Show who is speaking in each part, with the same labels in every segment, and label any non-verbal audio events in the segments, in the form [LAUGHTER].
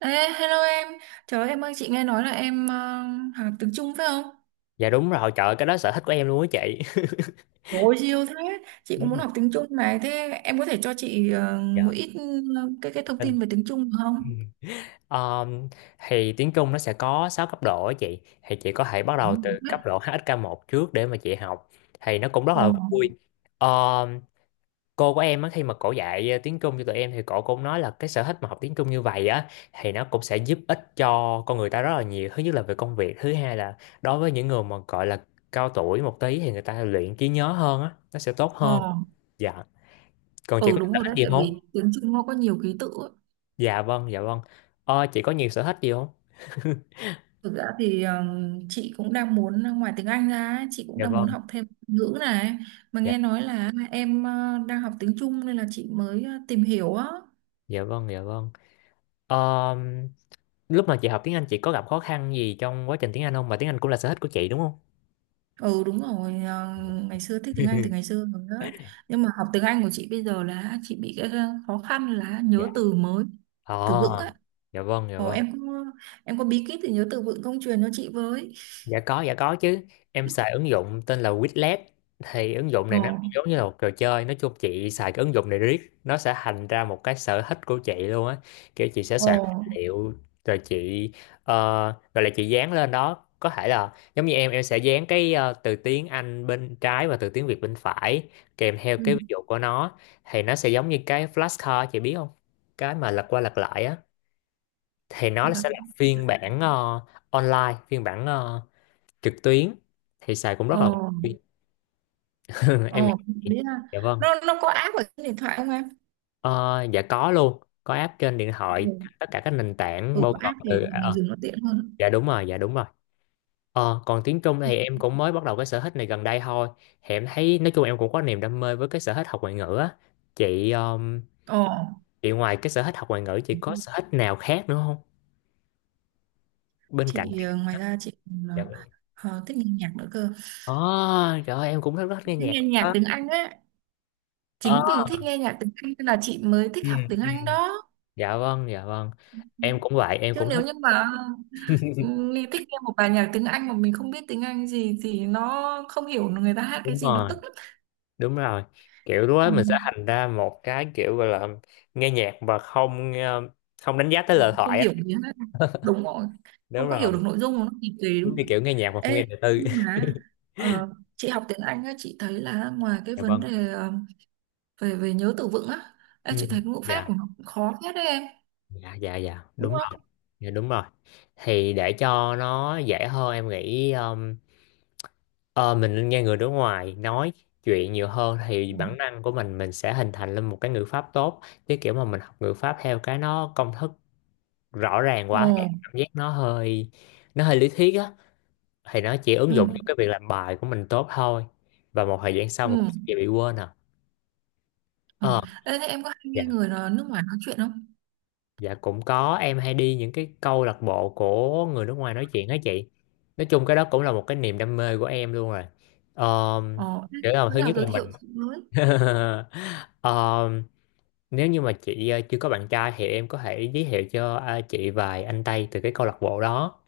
Speaker 1: Ê, hello em. Trời ơi, em ơi, chị nghe nói là em học tiếng Trung phải không?
Speaker 2: Dạ đúng rồi, trời ơi, cái đó sở thích của em luôn á chị. [LAUGHS]
Speaker 1: Trời ơi, siêu thế. Chị
Speaker 2: Ừ.
Speaker 1: cũng muốn học tiếng Trung này. Thế em có thể cho chị một
Speaker 2: Dạ.
Speaker 1: ít ờ, cái thông
Speaker 2: Tin.
Speaker 1: tin về tiếng Trung được
Speaker 2: Ừ.
Speaker 1: không?
Speaker 2: Ờm, thì tiếng Trung nó sẽ có 6 cấp độ á chị. Thì chị có thể bắt
Speaker 1: Ừ.
Speaker 2: đầu từ cấp độ HSK 1 trước để mà chị học. Thì nó cũng rất
Speaker 1: Ờ,
Speaker 2: là vui. Ờm, cô của em á, khi mà cổ dạy tiếng Trung cho tụi em thì cổ cũng nói là cái sở thích mà học tiếng Trung như vậy á thì nó cũng sẽ giúp ích cho con người ta rất là nhiều. Thứ nhất là về công việc, thứ hai là đối với những người mà gọi là cao tuổi một tí thì người ta luyện trí nhớ hơn á, nó sẽ tốt hơn.
Speaker 1: ờ,
Speaker 2: Dạ. Còn chị
Speaker 1: ừ
Speaker 2: có
Speaker 1: đúng
Speaker 2: sở
Speaker 1: rồi
Speaker 2: thích
Speaker 1: đấy.
Speaker 2: gì
Speaker 1: Tại
Speaker 2: không?
Speaker 1: vì tiếng Trung nó có nhiều ký tự ấy.
Speaker 2: Dạ vâng, dạ vâng. Chị có nhiều sở thích gì không?
Speaker 1: Thực ra thì chị cũng đang muốn, ngoài tiếng Anh ra, ấy, chị cũng
Speaker 2: Dạ
Speaker 1: đang muốn
Speaker 2: vâng.
Speaker 1: học thêm ngữ này. Mà
Speaker 2: Dạ,
Speaker 1: nghe nói là em đang học tiếng Trung nên là chị mới tìm hiểu á.
Speaker 2: dạ vâng, dạ vâng. Ờ, lúc mà chị học tiếng Anh chị có gặp khó khăn gì trong quá trình tiếng Anh không? Mà tiếng Anh cũng là sở thích của chị đúng không?
Speaker 1: Ừ đúng rồi, ngày xưa thích tiếng Anh từ ngày
Speaker 2: [LAUGHS]
Speaker 1: xưa rồi đó. Nhưng mà học tiếng Anh của chị bây giờ là chị bị cái khó khăn là nhớ
Speaker 2: Dạ.
Speaker 1: từ mới,
Speaker 2: Ờ,
Speaker 1: từ vựng á.
Speaker 2: dạ vâng, dạ
Speaker 1: Ồ,
Speaker 2: vâng.
Speaker 1: em có, em có bí kíp thì nhớ từ vựng không, truyền cho chị với.
Speaker 2: Dạ có chứ. Em xài ứng dụng tên là Quizlet. Thì ứng dụng
Speaker 1: Ồ
Speaker 2: này nó giống như là một trò chơi. Nói chung chị xài cái ứng dụng này riết. Nó sẽ thành ra một cái sở thích của chị luôn á. Kiểu chị sẽ
Speaker 1: ồ
Speaker 2: soạn tài liệu. Rồi chị, ờ, rồi là chị dán lên đó. Có thể là giống như em, sẽ dán cái từ tiếng Anh bên trái và từ tiếng Việt bên phải. Kèm theo cái ví
Speaker 1: ừ.
Speaker 2: dụ của nó. Thì nó sẽ giống như cái flashcard chị biết không? Cái mà lật qua lật lại á. Thì nó
Speaker 1: là-
Speaker 2: sẽ là phiên bản online. Phiên bản trực tuyến thì xài cũng
Speaker 1: ồ
Speaker 2: rất là [LAUGHS] em nghĩ.
Speaker 1: ồ Đấy là
Speaker 2: Dạ vâng.
Speaker 1: nó có app ở trên điện thoại không em?
Speaker 2: Ờ, dạ có, luôn có app trên điện thoại,
Speaker 1: Ừ,
Speaker 2: tất cả các nền tảng
Speaker 1: ừ,
Speaker 2: bao
Speaker 1: có
Speaker 2: gồm
Speaker 1: app
Speaker 2: từ
Speaker 1: thì
Speaker 2: à,
Speaker 1: mình dùng nó tiện hơn.
Speaker 2: dạ đúng rồi, dạ đúng rồi. Còn tiếng Trung thì em cũng mới bắt đầu cái sở thích này gần đây thôi. Thì em thấy nói chung em cũng có niềm đam mê với cái sở thích học ngoại ngữ á chị. um,
Speaker 1: Ồ,
Speaker 2: chị ngoài cái sở thích học ngoại ngữ chị có sở thích nào khác nữa không, bên cạnh
Speaker 1: chị
Speaker 2: tiếng Anh
Speaker 1: ngoài
Speaker 2: á?
Speaker 1: ra chị còn,
Speaker 2: Dạ vâng.
Speaker 1: thích nghe nhạc nữa cơ.
Speaker 2: Ờ, trời ơi, em cũng rất rất nghe
Speaker 1: Thích
Speaker 2: nhạc
Speaker 1: nghe nhạc
Speaker 2: đó.
Speaker 1: tiếng Anh á.
Speaker 2: Ờ.
Speaker 1: Chính vì thích nghe nhạc tiếng Anh nên là chị mới
Speaker 2: Ừ,
Speaker 1: thích học tiếng
Speaker 2: ừ.
Speaker 1: Anh đó.
Speaker 2: Dạ vâng, dạ vâng. Em cũng vậy, em
Speaker 1: Chứ
Speaker 2: cũng
Speaker 1: nếu
Speaker 2: thích.
Speaker 1: như mà, ừ, mình thích nghe một bài nhạc tiếng Anh mà mình không biết tiếng Anh gì thì nó không hiểu người ta hát cái
Speaker 2: Đúng
Speaker 1: gì, nó
Speaker 2: rồi,
Speaker 1: tức lắm.
Speaker 2: đúng rồi. Kiểu lúc đó
Speaker 1: Ừ.
Speaker 2: mình sẽ thành ra một cái kiểu gọi là nghe nhạc mà không đánh giá tới lời
Speaker 1: Không
Speaker 2: thoại
Speaker 1: hiểu
Speaker 2: á.
Speaker 1: gì hết, đúng rồi.
Speaker 2: Đúng
Speaker 1: Không có hiểu
Speaker 2: rồi.
Speaker 1: được nội dung của nó thì tùy
Speaker 2: Đúng
Speaker 1: đúng
Speaker 2: như
Speaker 1: không?
Speaker 2: kiểu nghe nhạc mà không nghe
Speaker 1: Ê,
Speaker 2: đời tư.
Speaker 1: nhưng mà
Speaker 2: [LAUGHS]
Speaker 1: ờ, chị học tiếng Anh á, chị thấy là ngoài cái
Speaker 2: Dạ
Speaker 1: vấn
Speaker 2: vâng.
Speaker 1: đề ờ, về về nhớ từ vựng á, ê,
Speaker 2: Ừ.
Speaker 1: chị thấy ngữ pháp
Speaker 2: Dạ,
Speaker 1: của nó cũng khó hết đấy em,
Speaker 2: dạ, dạ, dạ
Speaker 1: đúng
Speaker 2: đúng rồi,
Speaker 1: không?
Speaker 2: dạ đúng rồi. Thì để cho nó dễ hơn em nghĩ, ờ, mình nên nghe người nước ngoài nói chuyện nhiều hơn thì bản năng của mình sẽ hình thành lên một cái ngữ pháp tốt, chứ kiểu mà mình học ngữ pháp theo cái nó công thức rõ ràng
Speaker 1: ồ
Speaker 2: quá em cảm giác nó hơi lý thuyết á. Thì nó chỉ
Speaker 1: ừ,
Speaker 2: ứng dụng cho cái việc làm bài của mình tốt thôi, và một thời gian sau mình cũng
Speaker 1: ừ.
Speaker 2: sẽ bị quên à.
Speaker 1: Ờ.
Speaker 2: ờ
Speaker 1: Ê, thế em có hay
Speaker 2: dạ
Speaker 1: nghe người nó nước ngoài nói chuyện không?
Speaker 2: dạ cũng có, em hay đi những cái câu lạc bộ của người nước ngoài nói chuyện á chị. Nói chung cái đó cũng là một cái niềm đam mê của em luôn rồi. um,
Speaker 1: Ờ, thế
Speaker 2: kiểu là
Speaker 1: bữa
Speaker 2: thứ
Speaker 1: nào
Speaker 2: nhất là
Speaker 1: giới thiệu
Speaker 2: mình.
Speaker 1: chị với.
Speaker 2: [LAUGHS] Ờm, nếu như mà chị chưa có bạn trai thì em có thể giới thiệu cho chị vài anh Tây từ cái câu lạc bộ đó.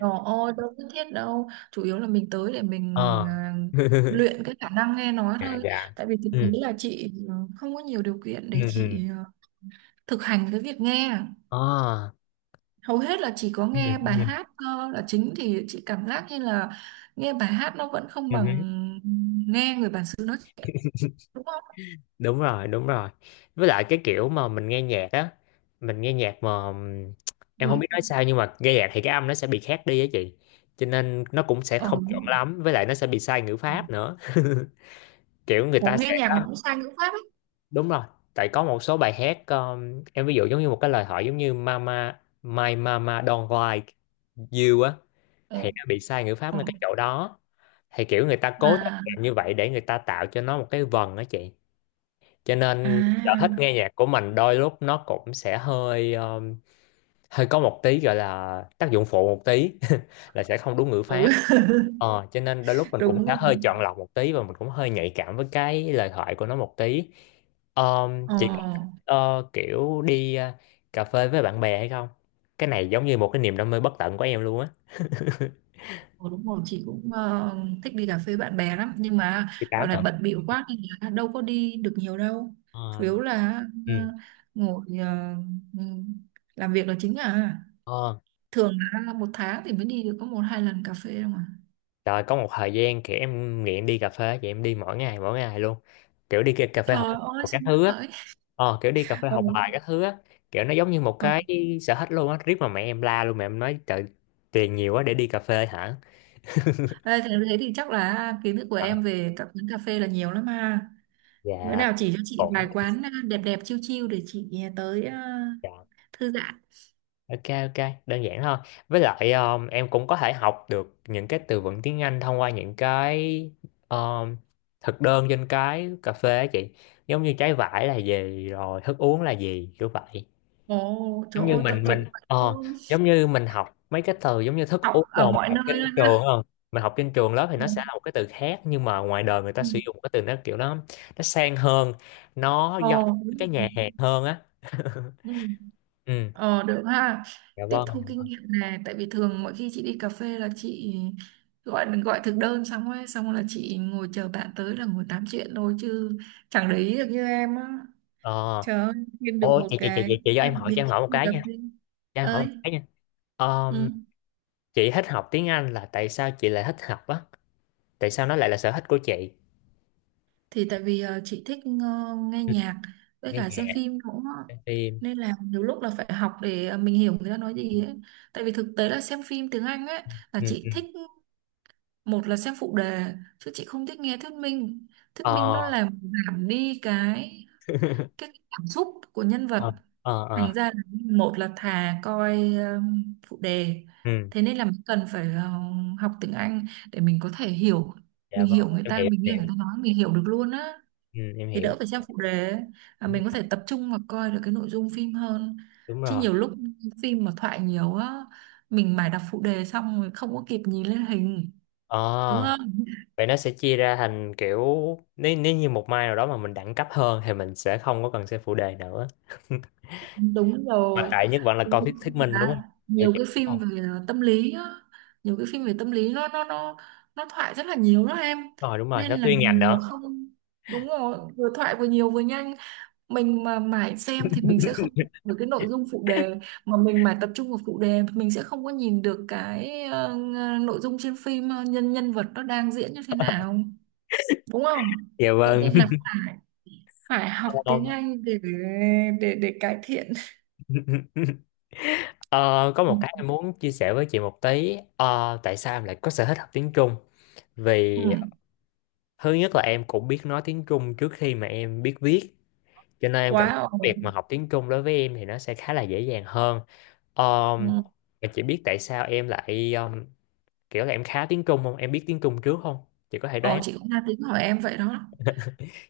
Speaker 1: Ờ, ôi, đâu nhất thiết đâu. Chủ yếu là mình tới để mình
Speaker 2: Ờ.
Speaker 1: à,
Speaker 2: [LAUGHS]
Speaker 1: luyện cái khả năng nghe nói
Speaker 2: Dạ,
Speaker 1: thôi.
Speaker 2: dạ.
Speaker 1: Tại vì thực tế
Speaker 2: Ừ,
Speaker 1: là chị không có nhiều điều kiện
Speaker 2: ừ,
Speaker 1: để
Speaker 2: ừ.
Speaker 1: chị thực hành cái việc nghe.
Speaker 2: Ờ,
Speaker 1: Hầu hết là chỉ có
Speaker 2: ừ,
Speaker 1: nghe bài
Speaker 2: ừ,
Speaker 1: hát là chính, thì chị cảm giác như là nghe bài hát nó vẫn không
Speaker 2: ừ
Speaker 1: bằng
Speaker 2: hứ.
Speaker 1: nghe người bản xứ nói chuyện. Đúng không?
Speaker 2: Đúng rồi, đúng rồi. Với lại cái kiểu mà mình nghe nhạc á, mình nghe nhạc mà, em không
Speaker 1: Ừ.
Speaker 2: biết nói sao nhưng mà nghe nhạc thì cái âm nó sẽ bị khác đi á chị, cho nên nó cũng sẽ
Speaker 1: Ờ,
Speaker 2: không
Speaker 1: đúng
Speaker 2: chuẩn
Speaker 1: rồi.
Speaker 2: lắm, với lại nó sẽ bị sai ngữ pháp nữa. [LAUGHS] Kiểu người
Speaker 1: Ủa,
Speaker 2: ta
Speaker 1: nghe
Speaker 2: sẽ
Speaker 1: nhạc mà cũng sang ngữ pháp ấy.
Speaker 2: đúng rồi. Tại có một số bài hát, em ví dụ giống như một cái lời hỏi, giống như mama my mama don't like you á, thì
Speaker 1: Ờ,
Speaker 2: nó bị sai ngữ pháp
Speaker 1: ờ.
Speaker 2: ngay cái chỗ đó. Thì kiểu người ta cố tình
Speaker 1: À,
Speaker 2: làm như vậy để người ta tạo cho nó một cái vần đó chị, cho nên sở
Speaker 1: à,
Speaker 2: thích nghe nhạc của mình đôi lúc nó cũng sẽ hơi hơi có một tí gọi là tác dụng phụ một tí. [LAUGHS] Là sẽ không đúng ngữ pháp.
Speaker 1: ừ.
Speaker 2: Cho nên đôi lúc
Speaker 1: [LAUGHS]
Speaker 2: mình cũng
Speaker 1: Đúng
Speaker 2: sẽ
Speaker 1: rồi.
Speaker 2: hơi chọn lọc một tí, và mình cũng hơi nhạy cảm với cái lời thoại của nó một tí.
Speaker 1: Ờ,
Speaker 2: Chị có, kiểu đi cà phê với bạn bè hay không? Cái này giống như một cái niềm đam mê bất tận của em luôn á.
Speaker 1: ờ, đúng rồi, chị cũng thích đi cà phê bạn bè lắm. Nhưng mà
Speaker 2: Chị
Speaker 1: dạo
Speaker 2: tám
Speaker 1: này
Speaker 2: hả?
Speaker 1: bận bịu quá nên là đâu có đi được nhiều đâu. Chủ
Speaker 2: Ờ.
Speaker 1: yếu là ờ,
Speaker 2: Ừ.
Speaker 1: ngồi, ừm, làm việc là chính à.
Speaker 2: Ờ.
Speaker 1: Thường là một tháng thì mới đi được có một hai lần cà phê đâu mà.
Speaker 2: Rồi có một thời gian kiểu em nghiện đi cà phê. Vậy em đi mỗi ngày, mỗi ngày luôn. Kiểu đi cà phê
Speaker 1: Trời
Speaker 2: học
Speaker 1: ơi,
Speaker 2: các
Speaker 1: sướng
Speaker 2: thứ á.
Speaker 1: vậy. [LAUGHS]
Speaker 2: Ờ, kiểu đi cà phê
Speaker 1: Ừ.
Speaker 2: học bài các thứ á. Kiểu nó giống như một
Speaker 1: Ờ.
Speaker 2: cái sở thích luôn á. Riết mà mẹ em la luôn, mẹ em nói trời, tiền nhiều quá để đi cà phê hả?
Speaker 1: Ê, thế thế thì chắc là kiến thức của
Speaker 2: Ờ.
Speaker 1: em về các quán cà phê là nhiều lắm ha. Bữa
Speaker 2: Dạ
Speaker 1: nào chỉ cho chị vài
Speaker 2: cũng.
Speaker 1: quán đẹp đẹp chiêu chiêu để chị tới
Speaker 2: Dạ.
Speaker 1: thư giãn.
Speaker 2: Ok, ok, đơn giản thôi. Với lại, em cũng có thể học được những cái từ vựng tiếng Anh thông qua những cái, um, thực đơn trên cái cà phê á chị. Giống như trái vải là gì rồi thức uống là gì, kiểu vậy.
Speaker 1: Ồ, trời
Speaker 2: giống như
Speaker 1: ơi,
Speaker 2: mình
Speaker 1: tận dụng
Speaker 2: mình
Speaker 1: vậy
Speaker 2: ờ
Speaker 1: luôn.
Speaker 2: giống như mình học mấy cái từ giống như thức
Speaker 1: Học
Speaker 2: uống
Speaker 1: ở
Speaker 2: đồ mình
Speaker 1: mọi
Speaker 2: học
Speaker 1: nơi
Speaker 2: trên
Speaker 1: luôn
Speaker 2: trường
Speaker 1: ha.
Speaker 2: không? Mình học trên trường lớp thì nó sẽ
Speaker 1: Ừ.
Speaker 2: là một cái từ khác, nhưng mà ngoài đời người ta
Speaker 1: Ừ.
Speaker 2: sử dụng cái từ nó kiểu nó sang hơn, nó giống
Speaker 1: Ờ, đúng
Speaker 2: cái nhà
Speaker 1: rồi.
Speaker 2: hàng hơn á. [LAUGHS]
Speaker 1: Ừ.
Speaker 2: Ừ.
Speaker 1: Ờ, được ha.
Speaker 2: Dạ
Speaker 1: Tiếp
Speaker 2: vâng.
Speaker 1: thu kinh nghiệm này, tại vì thường mỗi khi chị đi cà phê là chị gọi gọi thực đơn xong ấy, xong là chị ngồi chờ bạn tới là ngồi tám chuyện thôi chứ chẳng để ý được như em á.
Speaker 2: ờ
Speaker 1: Trời ơi, kiếm được
Speaker 2: Ô
Speaker 1: một
Speaker 2: chị chị chị
Speaker 1: cái
Speaker 2: chị chị cho em hỏi,
Speaker 1: biệt
Speaker 2: cho em hỏi một
Speaker 1: đi
Speaker 2: cái
Speaker 1: cà
Speaker 2: nha,
Speaker 1: phê.
Speaker 2: cho em hỏi một
Speaker 1: Ơi,
Speaker 2: cái nha. Ờ,
Speaker 1: ừ.
Speaker 2: chị thích học tiếng Anh là tại sao chị lại thích học á, tại sao nó lại là sở thích của chị?
Speaker 1: Thì tại vì chị thích nghe
Speaker 2: Ừ,
Speaker 1: nhạc với
Speaker 2: nghe
Speaker 1: cả xem
Speaker 2: nhạc,
Speaker 1: phim cũng,
Speaker 2: xem phim.
Speaker 1: nên là nhiều lúc là phải học để mình hiểu người ta nói gì ấy. Tại vì thực tế là xem phim tiếng Anh ấy, là
Speaker 2: Ừ,
Speaker 1: chị
Speaker 2: ừ.
Speaker 1: thích một là xem phụ đề chứ chị không thích nghe thuyết minh. Thuyết
Speaker 2: Ờ.
Speaker 1: minh nó làm giảm đi
Speaker 2: [LAUGHS]
Speaker 1: cái cảm xúc của nhân vật.
Speaker 2: Ờ, ờ,
Speaker 1: Thành
Speaker 2: ờ.
Speaker 1: ra là một là thà coi phụ đề.
Speaker 2: Ừ.
Speaker 1: Thế nên là mình cần phải học tiếng Anh để mình có thể hiểu,
Speaker 2: Dạ
Speaker 1: mình
Speaker 2: vâng,
Speaker 1: hiểu người
Speaker 2: em
Speaker 1: ta,
Speaker 2: hiểu,
Speaker 1: mình
Speaker 2: em
Speaker 1: nghe
Speaker 2: hiểu.
Speaker 1: người ta nói mình hiểu được luôn á,
Speaker 2: Ừ, em
Speaker 1: thì
Speaker 2: hiểu.
Speaker 1: đỡ phải xem phụ đề ấy. À,
Speaker 2: Đúng,
Speaker 1: mình có thể tập trung và coi được cái nội dung phim hơn.
Speaker 2: đúng
Speaker 1: Chứ
Speaker 2: rồi.
Speaker 1: nhiều lúc phim mà thoại nhiều á, mình mải đọc phụ đề xong rồi không có kịp nhìn lên hình, đúng
Speaker 2: À,
Speaker 1: không?
Speaker 2: vậy nó sẽ chia ra thành kiểu, nếu nếu như một mai nào đó mà mình đẳng cấp hơn thì mình sẽ không có cần xem phụ đề nữa. [LAUGHS]
Speaker 1: Đúng
Speaker 2: Mà
Speaker 1: rồi.
Speaker 2: tại nhất vẫn là
Speaker 1: Đúng
Speaker 2: coi thuyết thuyết minh đúng
Speaker 1: là
Speaker 2: không? Hiểu
Speaker 1: nhiều
Speaker 2: chưa?
Speaker 1: cái
Speaker 2: Đúng
Speaker 1: phim
Speaker 2: không?
Speaker 1: về tâm lý á, nhiều cái phim về tâm lý nó thoại rất là nhiều đó em,
Speaker 2: Đúng rồi,
Speaker 1: nên
Speaker 2: nó
Speaker 1: là
Speaker 2: chuyên ngành
Speaker 1: mình mà
Speaker 2: nữa.
Speaker 1: không, đúng rồi, vừa thoại vừa nhiều vừa nhanh, mình mà mãi xem thì mình sẽ không, với cái nội dung phụ đề, mà mình mãi tập trung vào phụ đề thì mình sẽ không có nhìn được cái nội dung trên phim, ờ, nhân nhân vật nó đang diễn như thế nào, đúng không?
Speaker 2: Dạ
Speaker 1: Thế
Speaker 2: vâng.
Speaker 1: nên là phải phải học
Speaker 2: [LAUGHS]
Speaker 1: tiếng
Speaker 2: Không.
Speaker 1: Anh để để cải thiện.
Speaker 2: [LAUGHS] Ờ, có một cái
Speaker 1: Ừ.
Speaker 2: em muốn chia sẻ với chị một tí. Ờ, tại sao em lại có sở thích học tiếng Trung? Vì
Speaker 1: Ừ.
Speaker 2: thứ nhất là em cũng biết nói tiếng Trung trước khi mà em biết viết. Cho nên em cảm thấy
Speaker 1: Wow.
Speaker 2: việc mà học tiếng Trung đối với em thì nó sẽ khá là dễ dàng hơn. um,
Speaker 1: Ừ.
Speaker 2: em chỉ biết tại sao em lại, kiểu là em khá tiếng Trung không, em biết tiếng Trung trước không, chị có thể
Speaker 1: Ồ,
Speaker 2: đoán.
Speaker 1: chị cũng đang tính hỏi em vậy đó.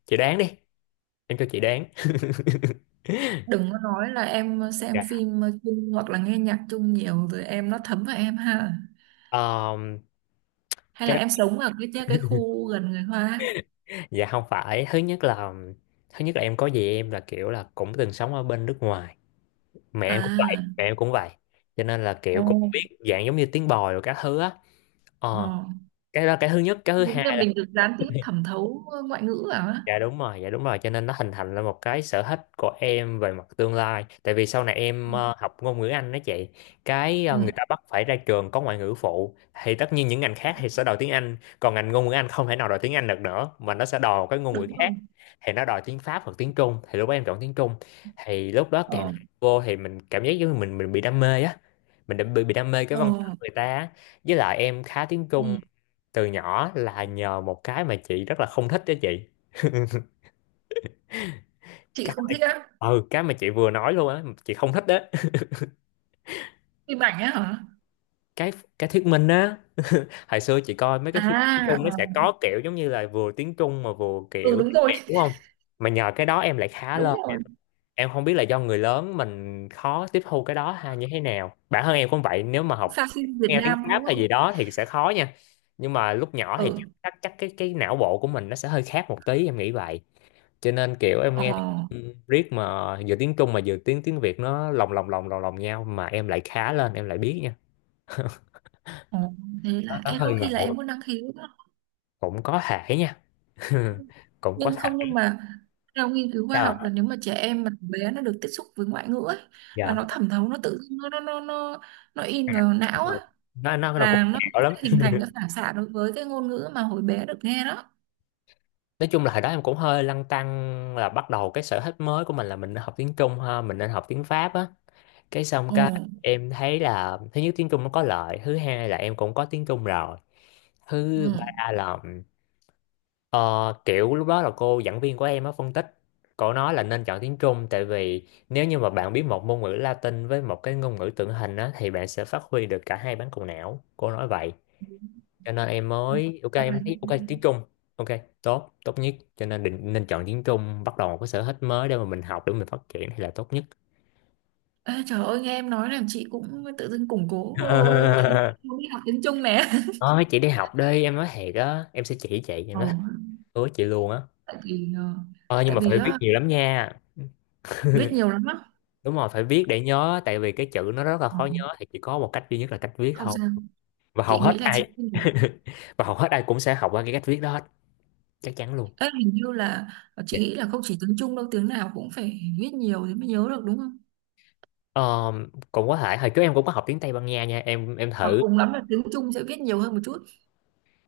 Speaker 2: Chị đoán đi, em cho chị đoán. [LAUGHS]
Speaker 1: Đừng có nói là em xem
Speaker 2: Dạ.
Speaker 1: phim chung hoặc là nghe nhạc chung nhiều rồi em nó thấm vào em ha,
Speaker 2: Um,
Speaker 1: hay
Speaker 2: cái
Speaker 1: là em
Speaker 2: đó-
Speaker 1: sống ở cái khu gần người Hoa
Speaker 2: dạ không phải, thứ nhất là em có gì em là kiểu là cũng từng sống ở bên nước ngoài. Mẹ em cũng vậy,
Speaker 1: à.
Speaker 2: mẹ em cũng vậy. Cho nên là
Speaker 1: Ờ,
Speaker 2: kiểu cũng biết dạng giống như tiếng bòi rồi các thứ á.
Speaker 1: ờ.
Speaker 2: ờ cái đó là cái thứ nhất, cái thứ
Speaker 1: Đúng là
Speaker 2: hai.
Speaker 1: mình được gián tiếp thẩm thấu ngoại ngữ à?
Speaker 2: Dạ đúng rồi, cho nên nó hình thành lên một cái sở thích của em về mặt tương lai. Tại vì sau này em học ngôn ngữ Anh đó chị,
Speaker 1: Ừ,
Speaker 2: người ta bắt phải ra trường có ngoại ngữ phụ, thì tất nhiên những ngành khác thì sẽ đòi tiếng Anh, còn ngành ngôn ngữ Anh không thể nào đòi tiếng Anh được nữa mà nó sẽ đòi một cái ngôn ngữ
Speaker 1: đúng
Speaker 2: khác.
Speaker 1: rồi.
Speaker 2: Thì nó đòi tiếng Pháp hoặc tiếng Trung, thì lúc đó em chọn tiếng Trung. Thì lúc đó càng
Speaker 1: Ờ,
Speaker 2: học vô thì mình cảm giác giống như mình bị đam mê á. Mình đã bị đam mê cái văn hóa
Speaker 1: ờ,
Speaker 2: người ta á. Với lại em khá tiếng Trung
Speaker 1: ừ.
Speaker 2: từ nhỏ là nhờ một cái mà chị rất là không thích đó chị. [LAUGHS]
Speaker 1: Chị
Speaker 2: cái
Speaker 1: không thích
Speaker 2: mà-
Speaker 1: á,
Speaker 2: ừ cái mà chị vừa nói luôn á, chị không thích đấy. [LAUGHS]
Speaker 1: phim ảnh á hả?
Speaker 2: cái cái thuyết minh á, hồi xưa chị coi mấy cái phim tiếng
Speaker 1: À,
Speaker 2: Trung
Speaker 1: ờ.
Speaker 2: nó sẽ có kiểu giống như là vừa tiếng Trung mà vừa
Speaker 1: Ừ
Speaker 2: kiểu
Speaker 1: đúng
Speaker 2: tiếng
Speaker 1: rồi,
Speaker 2: Việt đúng không, mà nhờ cái đó em lại khá
Speaker 1: đúng
Speaker 2: lên.
Speaker 1: rồi.
Speaker 2: Em không biết là do người lớn mình khó tiếp thu cái đó hay như thế nào, bản thân em cũng vậy, nếu mà học
Speaker 1: Sao phim Việt
Speaker 2: nghe tiếng
Speaker 1: Nam
Speaker 2: Pháp
Speaker 1: đúng
Speaker 2: hay
Speaker 1: không?
Speaker 2: gì đó thì sẽ khó nha. Nhưng mà lúc nhỏ thì
Speaker 1: Ừ,
Speaker 2: chắc chắc cái não bộ của mình nó sẽ hơi khác một tí, em nghĩ vậy. Cho nên kiểu em
Speaker 1: ờ,
Speaker 2: nghe riết mà vừa tiếng Trung mà vừa tiếng tiếng Việt, nó lồng lồng lồng lồng lồng nhau mà em lại khá lên, em lại biết nha.
Speaker 1: ờ. Thế
Speaker 2: nó,
Speaker 1: là
Speaker 2: nó
Speaker 1: em có
Speaker 2: hơi
Speaker 1: khi là
Speaker 2: ngộ,
Speaker 1: em có năng khiếu đó.
Speaker 2: cũng có thể nha. [LAUGHS] Cũng có
Speaker 1: Nhưng không,
Speaker 2: thể.
Speaker 1: nhưng mà theo nghiên cứu khoa
Speaker 2: Ờ,
Speaker 1: học là nếu mà trẻ em mà từ bé nó được tiếp xúc với ngoại ngữ ấy, là
Speaker 2: dạ.
Speaker 1: nó thẩm thấu nó tự dưng nó in vào não
Speaker 2: Đúng,
Speaker 1: ấy,
Speaker 2: nó cũng
Speaker 1: là nó
Speaker 2: ngẹo lắm.
Speaker 1: sẽ hình thành cái phản xạ đối với cái ngôn ngữ mà hồi bé được nghe đó.
Speaker 2: Nói chung là hồi đó em cũng hơi lăn tăn, là bắt đầu cái sở thích mới của mình, là mình nên học tiếng Trung ha mình nên học tiếng Pháp á, cái xong cái
Speaker 1: Ừ.
Speaker 2: em thấy là thứ nhất tiếng Trung nó có lợi, thứ hai là em cũng có tiếng Trung rồi,
Speaker 1: Ừ.
Speaker 2: thứ ba là ờ, kiểu lúc đó là cô giảng viên của em á phân tích, cô nói là nên chọn tiếng Trung, tại vì nếu như mà bạn biết một ngôn ngữ Latin với một cái ngôn ngữ tượng hình á thì bạn sẽ phát huy được cả hai bán cầu não, cô nói vậy. Cho nên em mới ok,
Speaker 1: À, rồi.
Speaker 2: em thấy ok tiếng Trung ok, tốt tốt nhất, cho nên định nên chọn tiếng Trung, bắt đầu một cái sở thích mới để mà mình học để mình phát triển thì là tốt nhất.
Speaker 1: Ê, trời ơi nghe em nói làm chị cũng tự dưng củng cố ý
Speaker 2: [LAUGHS]
Speaker 1: muốn đi học tiếng Trung nè.
Speaker 2: Nói chị đi học đi, em nói thiệt á, em sẽ chỉ chị, em
Speaker 1: Ồ,
Speaker 2: nói hứa chị luôn á.
Speaker 1: tại vì
Speaker 2: Ờ nhưng
Speaker 1: tại
Speaker 2: mà
Speaker 1: vì
Speaker 2: phải viết
Speaker 1: ờ,
Speaker 2: nhiều lắm nha.
Speaker 1: viết nhiều lắm á.
Speaker 2: Đúng rồi, phải viết để nhớ, tại vì cái chữ nó rất là
Speaker 1: Ờ,
Speaker 2: khó nhớ thì chỉ có một cách duy nhất là cách viết
Speaker 1: không
Speaker 2: thôi.
Speaker 1: sao,
Speaker 2: Và hầu
Speaker 1: chị
Speaker 2: hết
Speaker 1: nghĩ là chị.
Speaker 2: ai [LAUGHS] và hầu hết ai cũng sẽ học qua cái cách viết đó hết, chắc chắn luôn.
Speaker 1: Ê, hình như là chị
Speaker 2: Dạ.
Speaker 1: nghĩ là không chỉ tiếng Trung đâu, tiếng nào cũng phải viết nhiều thì mới nhớ được đúng không,
Speaker 2: Ờ, cũng có thể. Hồi trước em cũng có học tiếng Tây Ban Nha nha, em
Speaker 1: hoặc
Speaker 2: thử,
Speaker 1: cùng lắm là tiếng Trung sẽ viết nhiều hơn một chút.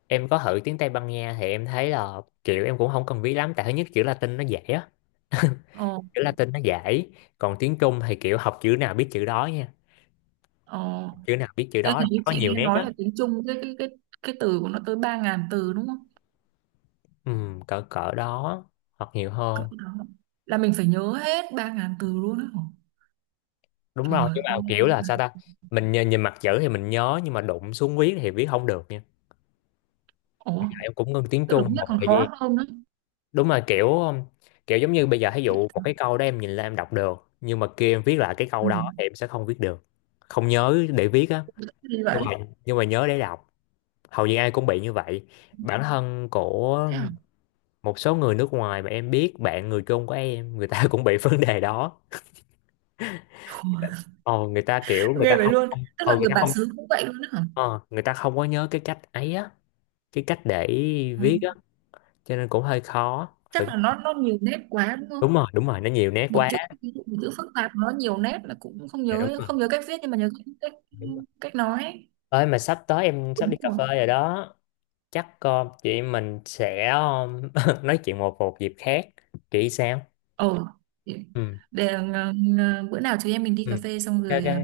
Speaker 2: em có thử tiếng Tây Ban Nha thì em thấy là kiểu em cũng không cần viết lắm, tại thứ nhất chữ Latin nó dễ á. [LAUGHS]
Speaker 1: Ồ,
Speaker 2: Chữ Latin nó dễ, còn tiếng Trung thì kiểu học chữ nào biết chữ đó nha,
Speaker 1: ồ
Speaker 2: chữ nào biết chữ
Speaker 1: Ê,
Speaker 2: đó, là
Speaker 1: ý
Speaker 2: có
Speaker 1: chị
Speaker 2: nhiều
Speaker 1: nghe
Speaker 2: nét
Speaker 1: nói
Speaker 2: á.
Speaker 1: là tiếng Trung cái cái từ của nó tới 3.000 từ đúng không?
Speaker 2: Ừ, cỡ cỡ đó, hoặc nhiều
Speaker 1: Cỡ
Speaker 2: hơn.
Speaker 1: đó. Là mình phải nhớ hết 3.000 từ luôn đó hả?
Speaker 2: Đúng rồi,
Speaker 1: Trời
Speaker 2: nhưng mà
Speaker 1: ơi.
Speaker 2: kiểu là sao ta, mình nhìn mặt chữ thì mình nhớ, nhưng mà đụng xuống viết thì viết không được nha. Bây
Speaker 1: Ủa,
Speaker 2: giờ em cũng ngưng tiếng
Speaker 1: tức là
Speaker 2: Trung
Speaker 1: biết
Speaker 2: một
Speaker 1: còn
Speaker 2: thời gian.
Speaker 1: khó hơn nữa.
Speaker 2: Đúng là kiểu kiểu giống như bây giờ, ví
Speaker 1: Chị
Speaker 2: dụ một cái
Speaker 1: tưởng-
Speaker 2: câu đó em nhìn lên em đọc được, nhưng mà kia em viết lại cái
Speaker 1: ừ.
Speaker 2: câu đó thì em sẽ không viết được, không nhớ để viết á.
Speaker 1: Đi
Speaker 2: nhưng
Speaker 1: vậy.
Speaker 2: mà nhưng mà nhớ để đọc, hầu như ai cũng bị như vậy. Bản thân của
Speaker 1: Thế hả?
Speaker 2: một số người nước ngoài mà em biết, bạn người Trung của em, người ta cũng bị [LAUGHS] vấn đề đó.
Speaker 1: Ủa,
Speaker 2: Ờ, người ta kiểu người
Speaker 1: ghê
Speaker 2: ta
Speaker 1: vậy
Speaker 2: không
Speaker 1: luôn.
Speaker 2: không
Speaker 1: Tức
Speaker 2: ờ,
Speaker 1: là
Speaker 2: người
Speaker 1: người
Speaker 2: ta
Speaker 1: bản
Speaker 2: không
Speaker 1: xứ cũng vậy luôn đó hả?
Speaker 2: ờ, người ta không có nhớ cái cách ấy á, cái cách để
Speaker 1: Ừ.
Speaker 2: viết á, cho nên cũng hơi khó phải.
Speaker 1: Chắc là nó nhiều nét quá đúng không?
Speaker 2: Đúng rồi, nó nhiều nét
Speaker 1: Một
Speaker 2: quá.
Speaker 1: chữ, ví dụ một chữ phức tạp nó nhiều nét là cũng không
Speaker 2: Dạ đúng
Speaker 1: nhớ,
Speaker 2: rồi,
Speaker 1: không nhớ cách viết nhưng mà nhớ cách cách,
Speaker 2: đúng rồi.
Speaker 1: cách nói ấy.
Speaker 2: Ơi mà sắp tới em sắp
Speaker 1: Đúng
Speaker 2: đi cà
Speaker 1: rồi.
Speaker 2: phê rồi đó, chắc ờ, chị em mình sẽ ờ, [LAUGHS] nói chuyện một một dịp khác, chị sao.
Speaker 1: Ồ,
Speaker 2: Ừ
Speaker 1: để, ờ, bữa nào chúng em mình đi
Speaker 2: ừ,
Speaker 1: cà phê xong
Speaker 2: ok
Speaker 1: rồi
Speaker 2: ok.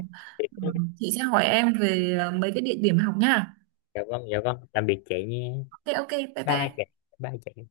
Speaker 1: chị sẽ hỏi em về mấy cái địa điểm học nha.
Speaker 2: Dạ vâng dạ vâng, tạm biệt chị nha.
Speaker 1: Thế ok, bye
Speaker 2: Bye chị,
Speaker 1: bye.
Speaker 2: bye chị.